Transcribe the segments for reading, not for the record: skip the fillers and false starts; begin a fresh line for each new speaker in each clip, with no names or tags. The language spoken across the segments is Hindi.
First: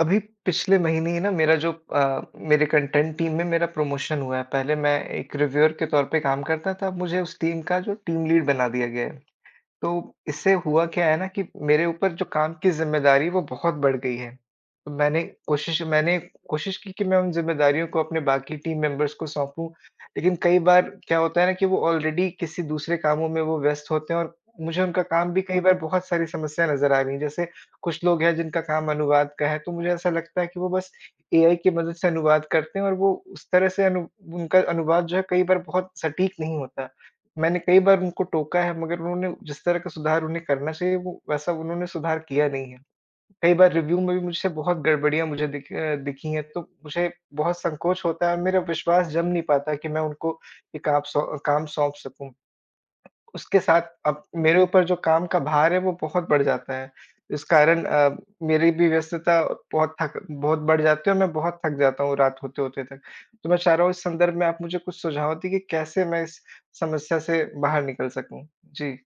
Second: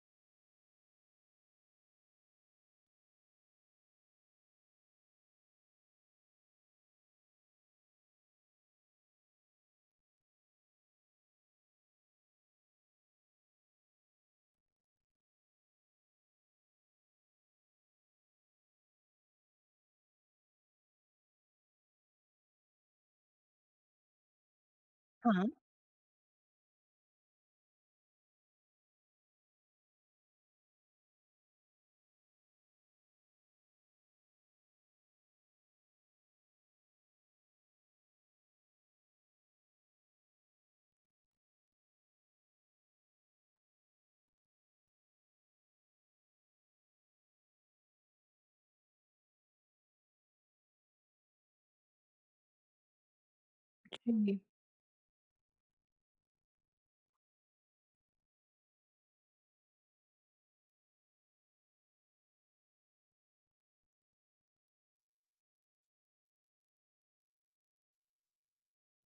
अभी पिछले महीने ही ना, मेरे कंटेंट टीम में मेरा प्रमोशन हुआ है। पहले मैं एक रिव्यूअर के तौर पे काम करता था, अब मुझे उस टीम का जो टीम लीड, बना दिया गया है। तो इससे हुआ क्या है ना कि मेरे ऊपर जो काम की ज़िम्मेदारी, वो बहुत बढ़ गई है। तो मैंने कोशिश की कि मैं उन ज़िम्मेदारियों को अपने बाकी टीम मेंबर्स को सौंपूँ, लेकिन कई बार क्या होता है ना, कि वो ऑलरेडी किसी दूसरे कामों में वो व्यस्त होते हैं, और मुझे उनका काम भी
हाँ।
कई बार, बहुत सारी समस्याएँ नज़र आ रही हैं। जैसे, कुछ लोग हैं जिनका काम अनुवाद का है, तो मुझे ऐसा लगता है कि वो बस एआई की मदद से अनुवाद करते हैं, और वो उस तरह से अनु उनका अनुवाद जो है, कई बार बहुत सटीक नहीं होता। मैंने कई बार उनको टोका है, मगर उन्होंने जिस तरह का सुधार उन्हें करना चाहिए, वो वैसा उन्होंने सुधार किया नहीं है। कई बार रिव्यू में भी मुझसे बहुत गड़बड़ियाँ मुझे दिखी हैं, तो मुझे बहुत संकोच होता है, और मेरा विश्वास जम नहीं पाता कि मैं उनको ये काम सौ काम सौंप सकूँ। उसके साथ अब
जी।
मेरे ऊपर जो काम का भार है, वो बहुत बढ़ जाता है। इस कारण मेरी भी व्यस्तता बहुत बढ़ जाती है, और मैं बहुत थक जाता हूँ रात होते-होते तक। तो मैं चाह रहा हूँ, इस संदर्भ में आप मुझे कुछ सुझाव दें कि कैसे मैं इस समस्या से बाहर निकल सकूँ? जी।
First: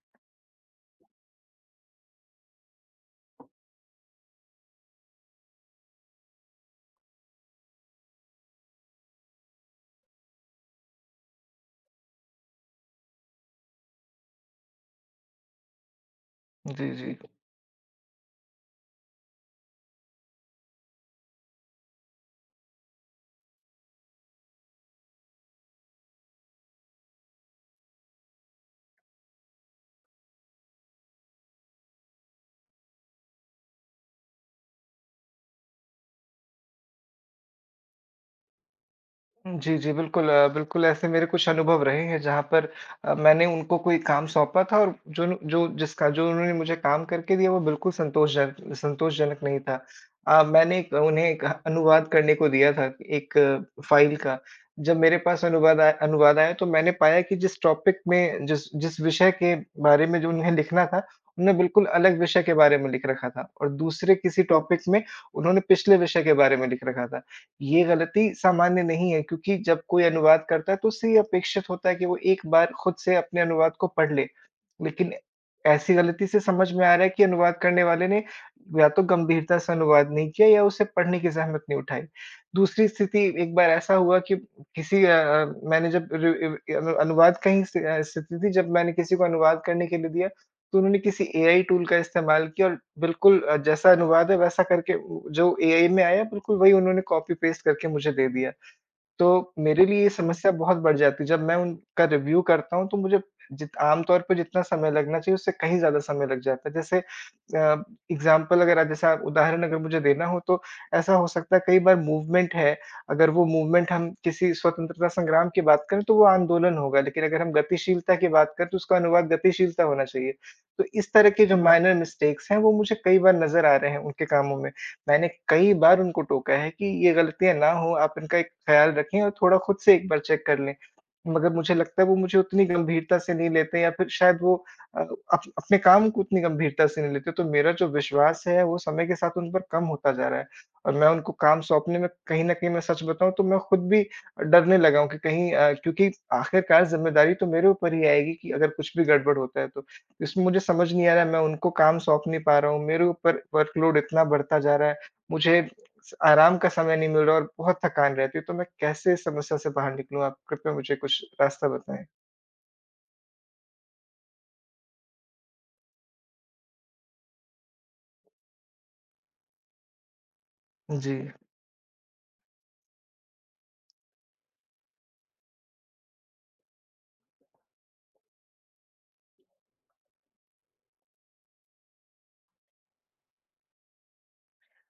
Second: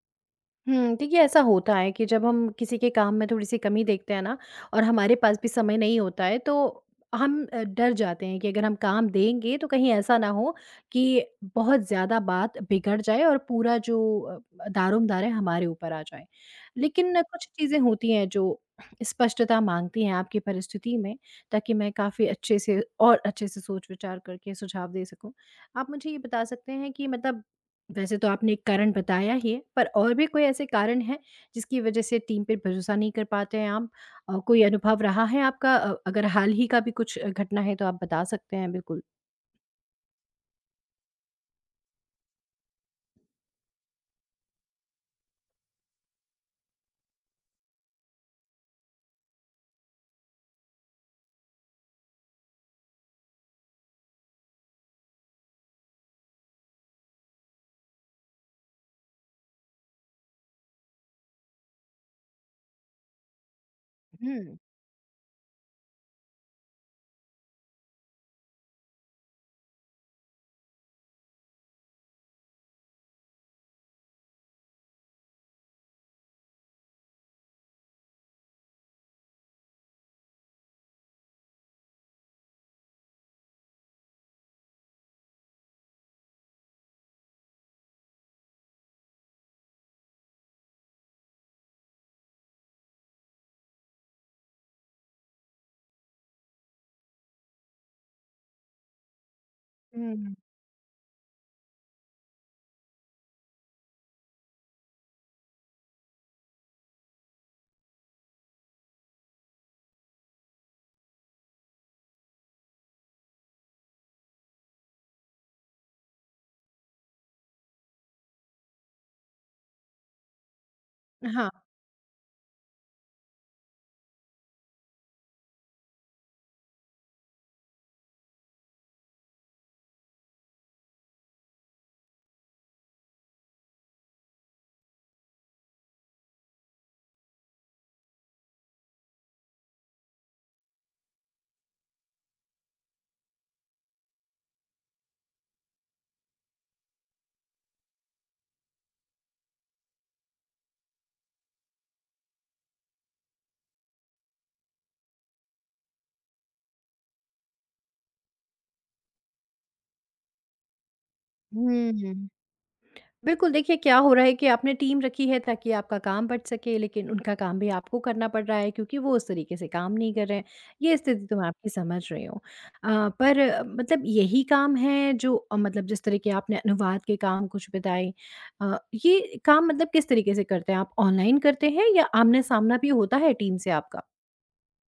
देखिए ऐसा होता है कि जब हम किसी के काम में थोड़ी-सी कमी देखते हैं ना, और हमारे पास भी समय नहीं होता है तो हम डर जाते हैं कि अगर हम काम देंगे तो कहीं ऐसा ना हो कि बहुत ज़्यादा बात बिगड़ जाए और पूरा जो दारोमदार है हमारे ऊपर आ जाए।
जी, जी।
लेकिन कुछ चीज़ें होती हैं जो स्पष्टता माँगती हैं आपकी परिस्थिति में, ताकि मैं काफ़ी अच्छे से और अच्छे से सोच-विचार करके सुझाव दे सकूँ। आप मुझे ये बता सकते हैं कि मतलब, वैसे तो आपने एक कारण बताया ही है, पर और भी कोई ऐसे कारण हैं जिसकी वज़ह से टीम पे भरोसा नहीं कर पाते हैं आप? कोई अनुभव रहा है आपका? अगर हाल ही का भी कुछ घटना है तो आप बता सकते हैं बिल्कुल।
जी, जी, बिल्कुल ऐसे मेरे कुछ अनुभव रहे हैं जहाँ पर मैंने उनको कोई काम सौंपा था, और जो न जो जिसका जो उन्होंने मुझे काम करके दिया, वो बिल्कुल संतोषजनक नहीं था। मैंने एक उन्हें एक अनुवाद करने को दिया था, एक फ़ाइल का। जब मेरे पास अनुवाद आया, तो मैंने पाया कि जिस विषय के बारे में जो उन्हें लिखना था, उन्होंने बिल्कुल अलग विषय के बारे में लिख रखा था, और दूसरे किसी
हुँ।
टॉपिक में उन्होंने पिछले विषय के बारे में लिख रखा था। ये गलती सामान्य नहीं है, क्योंकि जब कोई अनुवाद करता है, तो उससे ये अपेक्षित होता है कि वो एक बार खुद से अपने अनुवाद को पढ़ ले। लेकिन ऐसी गलती से समझ में आ रहा है कि अनुवाद करने वाले ने या तो गंभीरता से अनुवाद नहीं किया, या उसे पढ़ने की ज़हमत नहीं उठाई। दूसरी स्थिति, एक बार ऐसा हुआ कि मैंने जब रि अ, अनुवाद कहीं से अ, स्थिति थी जब मैंने किसी को अनुवाद करने के लिए दिया, तो उन्होंने किसी एआई टूल का इस्तेमाल किया, और बिल्कुल जैसा अनुवाद है वैसा करके, उ जो एआई में आया बिल्कुल वही उन्होंने कॉपी पेस्ट करके मुझे दे दिया। तो मेरे लिए ये
हुँ।
समस्या बहुत बढ़ जाती है। जब मैं उनका रिव्यू करता हूँ, तो मुझे जित आम तौर पे जितना समय लगना चाहिए, उससे कहीं ज़्यादा समय लग जाता है। एग्ज़ाम्पल अगर आप जैसा उदाहरण अगर मुझे देना हो तो, ऐसा हो सकता है, कई बार मूवमेंट है, अगर वो मूवमेंट हम किसी स्वतंत्रता संग्राम की बात करें, तो वो आंदोलन होगा, लेकिन अगर हम गतिशीलता की बात करें, तो उसका अनुवाद गतिशीलता होना चाहिए। तो इस तरह के
हाँ।
जो माइनर मिस्टेक्स हैं, वो मुझे कई बार नज़र आ रहे हैं उनके कामों में। मैंने कई बार उनको टोका है कि ये गलतियाँ ना हो, आप इनका एक ख़्याल रखें, और थोड़ा खुद से एक बार चेक कर लें। मगर मुझे लगता है वो मुझे उतनी गंभीरता से नहीं लेते, या फिर शायद वो अ, अप अपने काम को उतनी गंभीरता से नहीं लेते, तो मेरा जो विश्वास है, वो समय के साथ उन पर कम होता जा रहा है। और मैं उनको काम सौंपने में, कहीं न कहीं, मैं सच बताऊँ तो मैं खुद भी डरने लगा हूँ कि क्योंकि आखिरकार ज़िम्मेदारी तो मेरे ऊपर ही आएगी, कि अगर कुछ भी गड़बड़ होता है तो। इसमें मुझे समझ नहीं आ रहा है, मैं उनको काम सौंप नहीं पा रहा हूँ, मेरे ऊपर वर्कलोड इतना बढ़ता जा रहा है। मुझे स आराम का समय नहीं मिल रहा, और बहुत थकान रहती है, तो मैं कैसे इस समस्या से बाहर निकलूँ? आप कृपया मुझे कुछ रास्ता बताएँ।
हुँ। बिल्कुल, देखिए क्या हो रहा है कि आपने टीम रखी है ताकि आपका काम बँट सके, लेकिन उनका काम भी आपको करना पड़ रहा है क्योंकि वो उस तरीके से काम नहीं कर रहे हैं। ये
जी।
स्थिति तो मैं आपकी समझ रही हूँ। पर मतलब यही काम है जो मतलब जिस तरह के आपने अनुवाद के काम कुछ बताए, अ, ये काम मतलब किस तरीके से करते हैं आप? ऑनलाइन करते हैं या आमना-सामना भी होता है टीम से आपका?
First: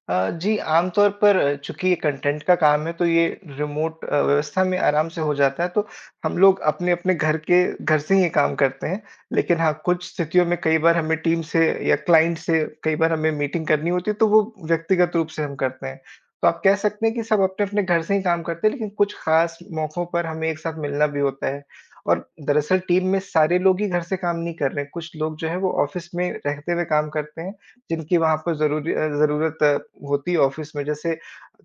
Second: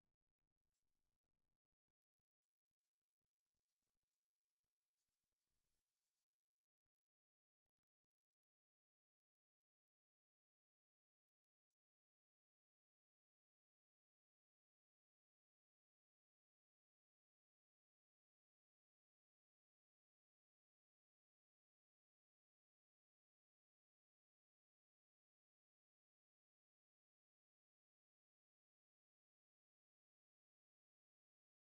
जी, आमतौर पर, चूँकि ये कंटेंट का काम है, तो ये रिमोट व्यवस्था में आराम से हो जाता है, तो हम लोग अपने-अपने घर से ही ये काम करते हैं। लेकिन हाँ, कुछ स्थितियों में, कई बार हमें टीम से या क्लाइंट से कई बार हमें मीटिंग करनी होती है, तो वो व्यक्तिगत रूप से हम करते हैं। तो आप कह सकते हैं कि सब अपने-अपने घर से ही काम करते हैं, लेकिन कुछ ख़ास मौकों पर हमें एक साथ मिलना भी होता है। और दरअसल टीम में सारे लोग ही घर से काम नहीं कर रहे हैं, कुछ लोग जो हैं वो ऑफ़िस में रहते हुए काम करते हैं। जिनकी वहाँ पर ज़रूरत होती है ऑफ़िस में, जैसे,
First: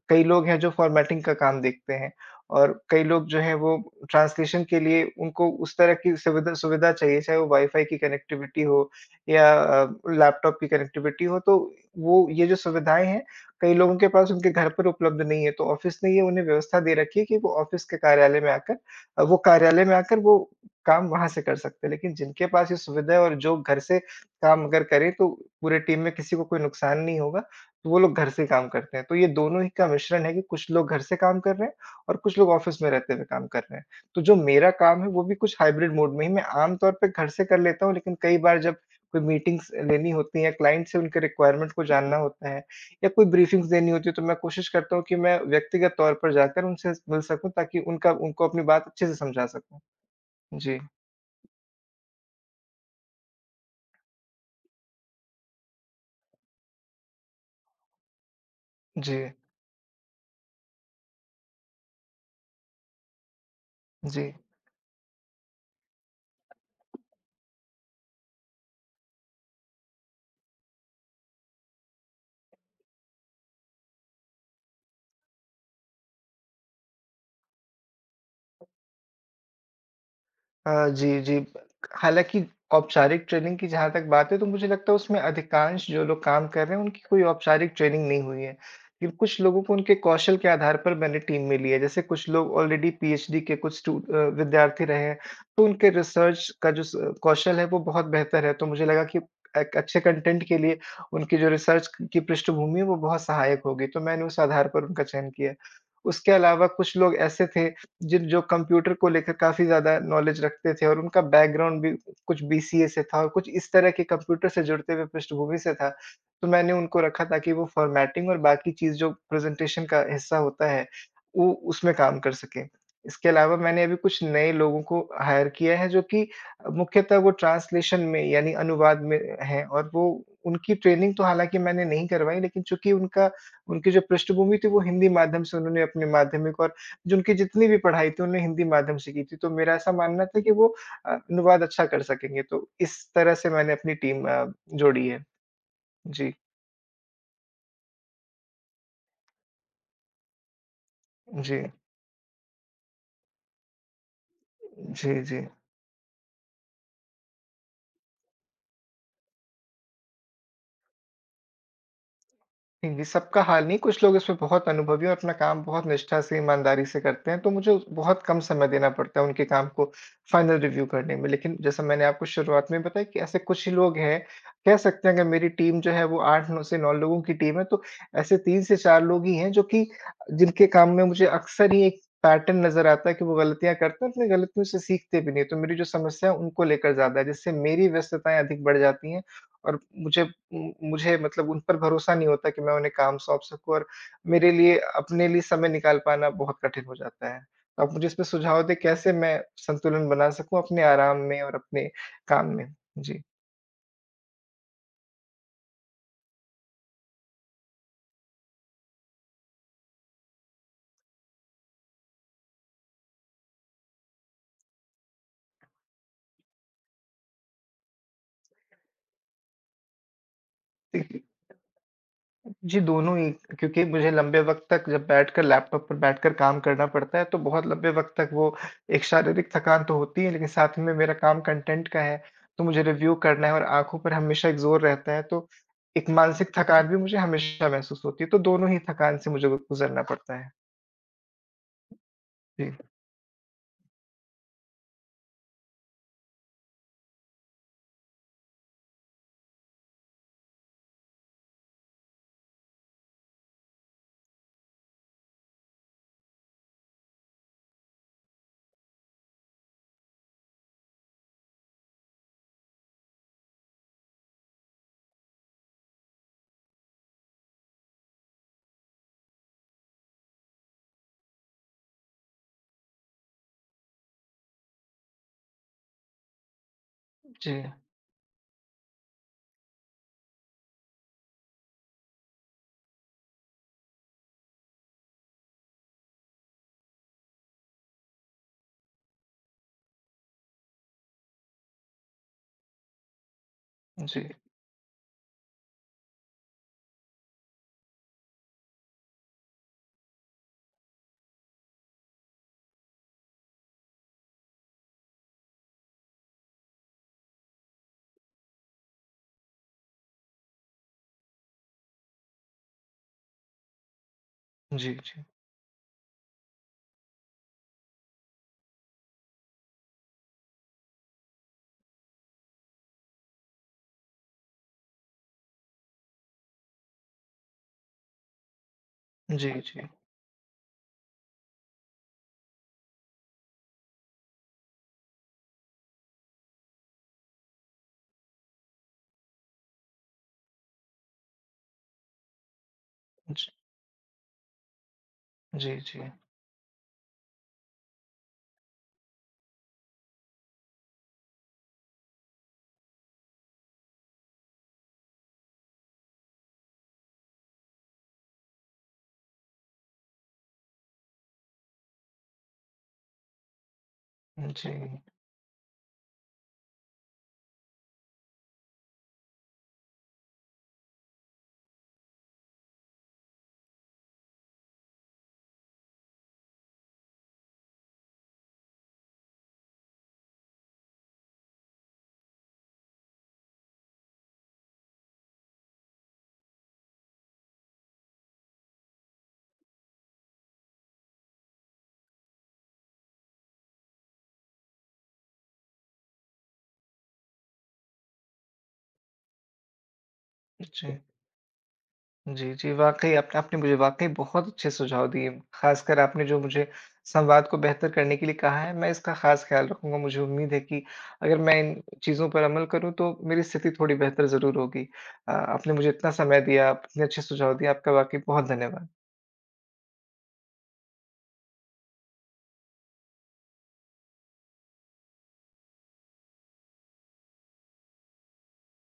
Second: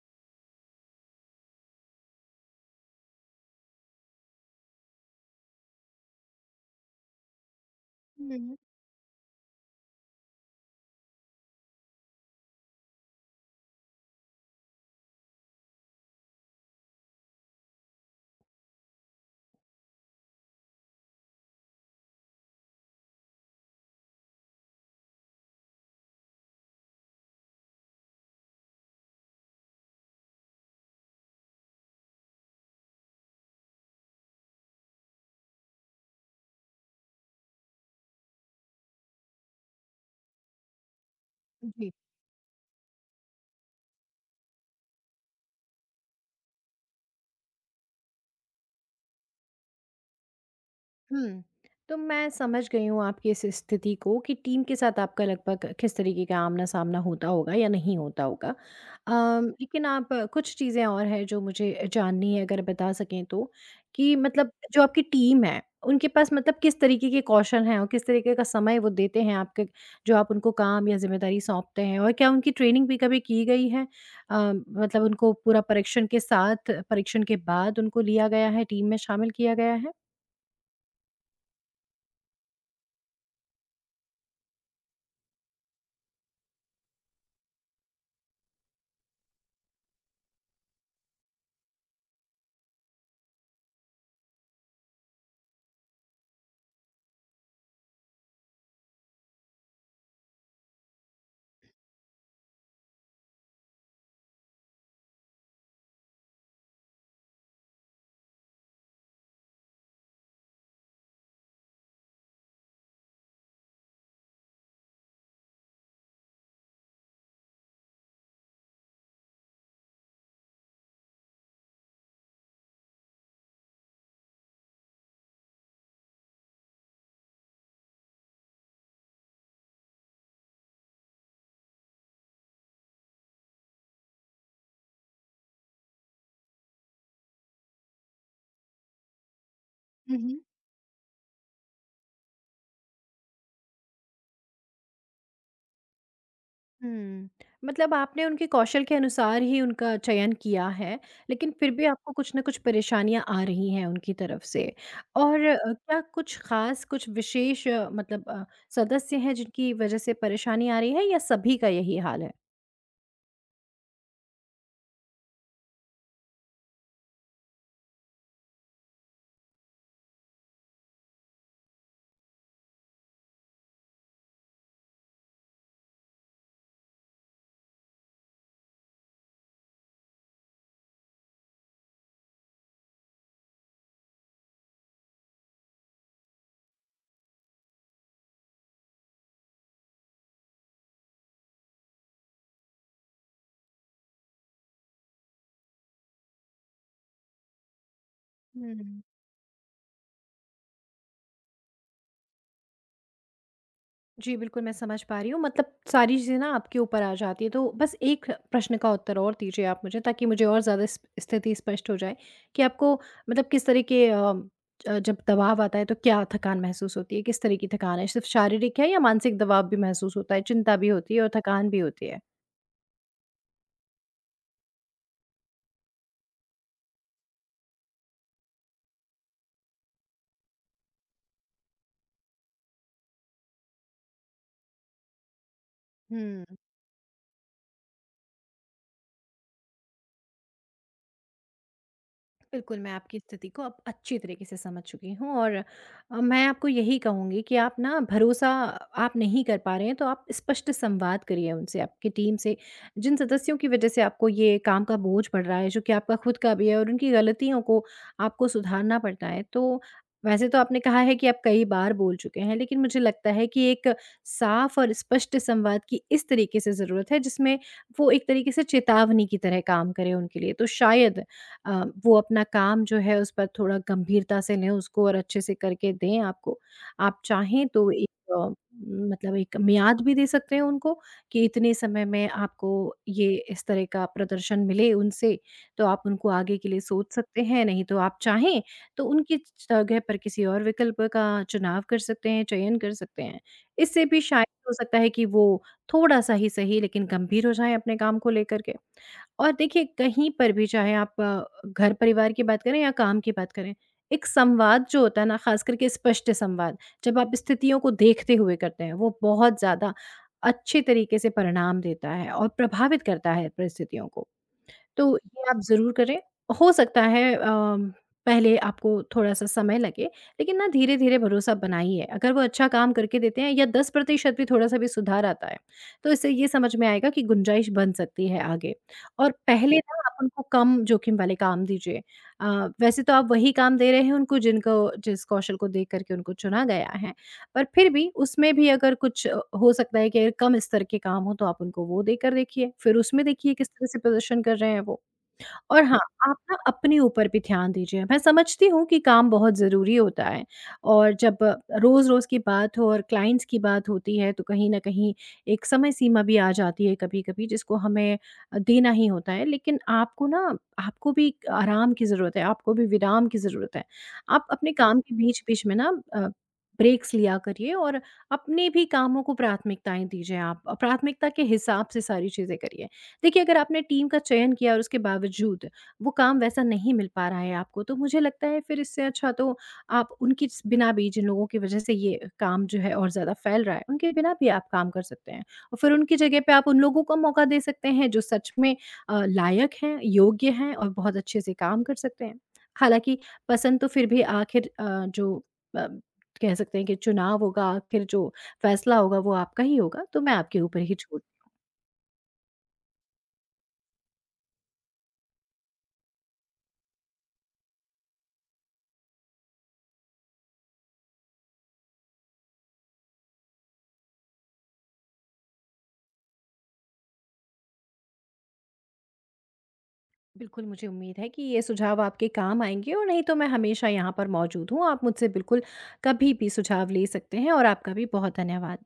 कई लोग हैं जो फ़ॉर्मेटिंग का काम देखते हैं, और कई लोग जो हैं वो ट्रांसलेशन के लिए, उनको उस तरह की सुविधा सुविधा चाहिए, चाहे वो वाईफ़ाई की
हुँ,
कनेक्टिविटी हो, या लैपटॉप की कनेक्टिविटी हो, तो वो ये जो सुविधाएँ हैं, कई लोगों के पास उनके घर पर उपलब्ध नहीं है, तो ऑफ़िस ने ये उन्हें व्यवस्था दे रखी है कि वो ऑफ़िस के कार्यालय में आकर, वो काम वहाँ से कर सकते हैं। लेकिन जिनके पास ये सुविधा है, और जो घर से काम अगर करें तो पूरे टीम में किसी को कोई नुकसान नहीं होगा, तो वो लोग घर से काम करते हैं। तो ये दोनों ही का मिश्रण है कि कुछ लोग घर से काम कर रहे हैं, और कुछ लोग ऑफ़िस में रहते हुए काम कर रहे हैं। तो जो मेरा काम है, वो भी कुछ हाइब्रिड मोड में ही मैं आमतौर पे घर से कर लेता हूँ, लेकिन कई बार जब कोई मीटिंग्स लेनी होती हैं, क्लाइंट से उनके रिक्वायरमेंट को
जी।
जानना होता है, या कोई ब्रीफिंग्स देनी होती है, तो मैं कोशिश करता हूँ कि मैं व्यक्तिगत तौर पर जाकर उनसे मिल सकूँ, ताकि उनका उनको अपनी बात अच्छे से समझा सकूँ। जी,
हुँ। तो मैं समझ गई हूँ आपकी इस स्थिति को कि टीम के साथ आपका लगभग किस तरीके का आमना-सामना होता होगा या नहीं होता होगा।
जी,
लेकिन आप कुछ चीज़ें और हैं जो मुझे जाननी है, अगर बता सकें तो, कि
जी।
मतलब जो आपकी टीम है, उनके पास मतलब किस तरीके के कौशल हैं और किस तरीके का समय वो देते हैं आपके, जो आप उनको काम या ज़िम्मेदारी सौंपते हैं? और क्या उनकी ट्रेनिंग भी कभी की गई है? अ, मतलब उनको पूरा परीक्षण के साथ, परीक्षण के बाद उनको लिया गया है, टीम में शामिल किया गया
जी, जी। हालाँकि औपचारिक ट्रेनिंग की जहाँ तक बात है, तो मुझे लगता है उसमें अधिकांश जो लोग काम कर रहे हैं, उनकी कोई औपचारिक ट्रेनिंग नहीं हुई है। लेकिन कुछ लोगों को उनके कौशल के आधार पर मैंने टीम में लिया है। जैसे, कुछ लोग ऑलरेडी पीएचडी के कुछ विद्यार्थी रहे हैं, तो उनके रिसर्च का जो स कौशल है, वो बहुत बेहतर है। तो मुझे लगा कि एक अच्छे कंटेंट के लिए उनकी जो रिसर्च की पृष्ठभूमि है, वो बहुत सहायक होगी, तो मैंने उस आधार पर उनका चयन किया। उसके अलावा, कुछ लोग ऐसे थे जिन जो कंप्यूटर को लेकर काफ़ी ज़्यादा नॉलेज रखते थे, और उनका बैकग्राउंड भी कुछ बीसीए से था, और कुछ इस तरह के कंप्यूटर से जुड़ते हुए पृष्ठभूमि से था। तो मैंने उनको रखा, ताकि वो फ़ॉर्मेटिंग और बाकी चीज़, जो प्रेज़ेंटेशन का हिस्सा होता है, वो उसमें काम कर सकें। इसके अलावा, मैंने अभी कुछ नए लोगों को हायर किया है, जो कि मुख्यतः वो ट्रांसलेशन में, यानी अनुवाद में हैं, और वो, उनकी ट्रेनिंग तो हालाँकि मैंने नहीं करवाई, लेकिन चूँकि उनका उनकी जो पृष्ठभूमि थी, वो हिंदी माध्यम से, उन्होंने अपने माध्यमिक और जो उनकी जितनी भी पढ़ाई थी, उन्होंने हिंदी माध्यम से की थी, तो मेरा ऐसा मानना
है?
था कि वो अनुवाद अच्छा कर सकेंगे, तो इस तरह से मैंने अपनी टीम जोड़ी है। जी,
हुँ। मतलब आपने उनके कौशल के अनुसार ही उनका चयन किया है, लेकिन
जी,
फिर भी आपको कुछ न कुछ परेशानियाँ आ रही हैं उनकी तरफ से।
जी, जी।
और क्या कुछ ख़ास, कुछ विशेष मतलब सदस्य हैं जिनकी वज़ह से परेशानी आ रही है या सभी का यही हाल है?
नहीं, नहीं, सबका हाल नहीं, कुछ लोग इसमें बहुत अनुभवी और अपना काम बहुत निष्ठा से, ईमानदारी से करते हैं, तो मुझे बहुत कम समय देना पड़ता है उनके काम को फाइनल रिव्यू करने में। लेकिन जैसा मैंने आपको शुरुआत में बताया कि ऐसे कुछ ही लोग हैं, कह सकते हैं अगर मेरी टीम जो है वो 8-9 से 9 लोगों की टीम है, तो ऐसे 3 से 4 लोग ही हैं जो कि, जिनके काम में मुझे अक्सर ही एक पैटर्न नज़र आता है कि वो गलतियाँ करते हैं, अपनी गलतियों से सीखते भी नहीं हैं। तो मेरी जो समस्या है उनको लेकर ज़्यादा है, जिससे मेरी व्यस्तताएँ अधिक बढ़ जाती हैं, और मुझे, उम, मुझे मतलब उन पर भरोसा नहीं होता कि मैं उन्हें काम सौंप सकूँ, और मेरे लिए अपने लिए समय निकाल पाना बहुत कठिन हो जाता है। तो आप मुझे इसमें सुझाव दें,
हुँ।
कैसे मैं संतुलन बना सकूँ अपने आराम में और अपने काम में? जी।
जी, बिल्कुल मैं समझ पा रही हूँ। मतलब सारी चीज़ें ना आपके ऊपर आ जाती हैं। तो बस एक प्रश्न का उत्तर और दीजिए आप मुझे, ताकि मुझे और ज़्यादा स्प स्थिति स्पष्ट हो जाए कि आपको मतलब किस तरह के, ज जब दबाव आता है तो क्या थकान महसूस होती है? किस तरह की थकान है? सिर्फ़ शारीरिक है या मानसिक दबाव भी महसूस होता है, चिंता भी होती है और थकान भी होती है?
जी, दोनों ही, क्योंकि मुझे लंबे वक़्त तक जब बैठकर लैपटॉप पर बैठकर काम करना पड़ता है, तो बहुत लंबे वक़्त तक वो एक शारीरिक थकान तो होती है, लेकिन साथ में मेरा काम कंटेंट का है, तो मुझे रिव्यू करना है और आँखों पर हमेशा एक ज़ोर रहता है, तो एक
हुँ।
मानसिक थकान भी मुझे हमेशा महसूस होती है, तो दोनों ही थकान से मुझे गुज़रना पड़ता है। जी,
बिल्कुल, मैं आपकी स्थिति को अब अच्छी तरीके से समझ चुकी हूँ, और मैं आपको यही कहूँगी कि आप ना भरोसा आप नहीं कर पा रहे हैं, तो आप स्पष्ट संवाद करिए उनसे, आपकी टीम से। जिन सदस्यों की वजह से आपको ये काम का बोझ पड़ रहा है, जो कि आपका खुद का भी है, और उनकी गलतियों को आपको सुधारना पड़ता है, तो वैसे तो आपने कहा है कि आप कई बार बोल चुके हैं, लेकिन मुझे लगता है कि एक साफ और स्पष्ट संवाद की इस तरीके से ज़रूरत है, जिसमें वो एक तरीके से चेतावनी की तरह काम करे उनके लिए। तो शायद वो अपना काम जो है उस पर थोड़ा गंभीरता से लें, उसको और अच्छे से करके दें आपको। आप
जी,
चाहें तो एक अ, मतलब एक मियाद भी दे सकते हैं उनको, कि इतने समय में आपको ये इस तरह का प्रदर्शन मिले उनसे, तो आप उनको आगे के लिए सोच सकते हैं, नहीं तो आप चाहें तो उनकी जगह पर किसी और विकल्प का चुनाव कर सकते हैं, चयन कर सकते हैं। इससे भी
जी,
शायद हो सकता है कि वो थोड़ा-सा ही सही, लेकिन गंभीर हो जाएँ अपने काम को लेकर के। और देखिए कहीं पर भी, चाहे आप घर परिवार की बात करें या काम की बात करें, एक संवाद जो होता है ना, ख़ास करके स्पष्ट संवाद, जब आप स्थितियों को देखते हुए करते हैं वो बहुत ज़्यादा अच्छे तरीके से परिणाम देता है और प्रभावित करता है परिस्थितियों को।
जी,
तो
जी,
ये आप ज़रूर करें। हो सकता है पहले आपको थोड़ा-सा समय लगे, लेकिन ना धीरे-धीरे भरोसा बनाइए। अगर वो अच्छा काम करके देते हैं या 10% भी, थोड़ा-सा भी सुधार आता है, तो इससे ये समझ में आएगा कि गुंजाइश बन सकती है आगे। और
जी,
पहले
जी,
ना आप उनको कम जोखिम वाले काम दीजिए। अ, वैसे तो आप वही काम दे रहे हैं उनको, जिनको जिस कौशल को देख कर के उनको चुना गया है, पर फिर भी उसमें भी अगर कुछ, हो सकता है कि अगर कम स्तर के काम हों, तो आप उनको वो देकर देखिए, फिर उसमें
जी,
देखिए किस तरह से प्रदर्शन कर रहे हैं वो।
जी,
और हाँ,
जी,
आप ना अपने ऊपर भी ध्यान दीजिए। मैं समझती हूँ कि काम बहुत ज़रूरी होता है, और जब रोज़-रोज़ की बात हो और क्लाइंट्स की बात होती है तो कहीं न कहीं एक समय सीमा भी आ जाती है कभी-कभी, जिसको हमें देना ही होता है। लेकिन आपको ना, आपको भी आराम की ज़रूरत है, आपको भी विराम की ज़रूरत है। आप
जी,
अपने काम के बीच-बीच में ना अ, ब्रेक्स लिया करिए, और अपने भी कामों को प्राथमिकताएँ दीजिए आप। प्राथमिकता के हिसाब से सारी चीज़ें करिए। देखिए अगर आपने टीम का चयन किया और उसके बावजूद वो काम वैसा नहीं मिल पा रहा है आपको, तो मुझे लगता है फिर इससे अच्छा तो आप उनकी बिना भी, जिन लोगों की वजह से ये काम जो है और ज़्यादा फैल रहा है, उनके बिना भी आप काम कर सकते हैं, और फिर उनकी जगह पे आप उन लोगों को मौका दे सकते हैं जो सच में लायक हैं, योग्य हैं और बहुत अच्छे से काम कर सकते हैं। हालांकि पसंद तो फिर भी आखिर जो, अ, कह सकते हैं कि चुनाव होगा, आखिर जो फैसला होगा वो आपका ही होगा, तो मैं आपके ऊपर ही
जी।
छोड़
जी, जी, वाक़ई आपने आपने मुझे वाक़ई बहुत अच्छे सुझाव दिए। ख़ासकर आपने जो मुझे संवाद को बेहतर करने के लिए कहा है, मैं इसका ख़ास ख़्याल रखूँगा। मुझे उम्मीद है कि अगर मैं इन चीज़ों पर अमल करूँ, तो मेरी स्थिति थोड़ी बेहतर ज़रूर होगी। आपने मुझे इतना समय दिया, आपने अच्छे सुझाव दिए, आपका वाक़ई बहुत धन्यवाद।
बिल्कुल, मुझे उम्मीद है कि ये सुझाव आपके काम आएँगे, और नहीं तो मैं हमेशा यहाँ पर मौजूद हूँ। आप मुझसे बिल्कुल कभी भी सुझाव ले सकते हैं, और आपका भी बहुत धन्यवाद।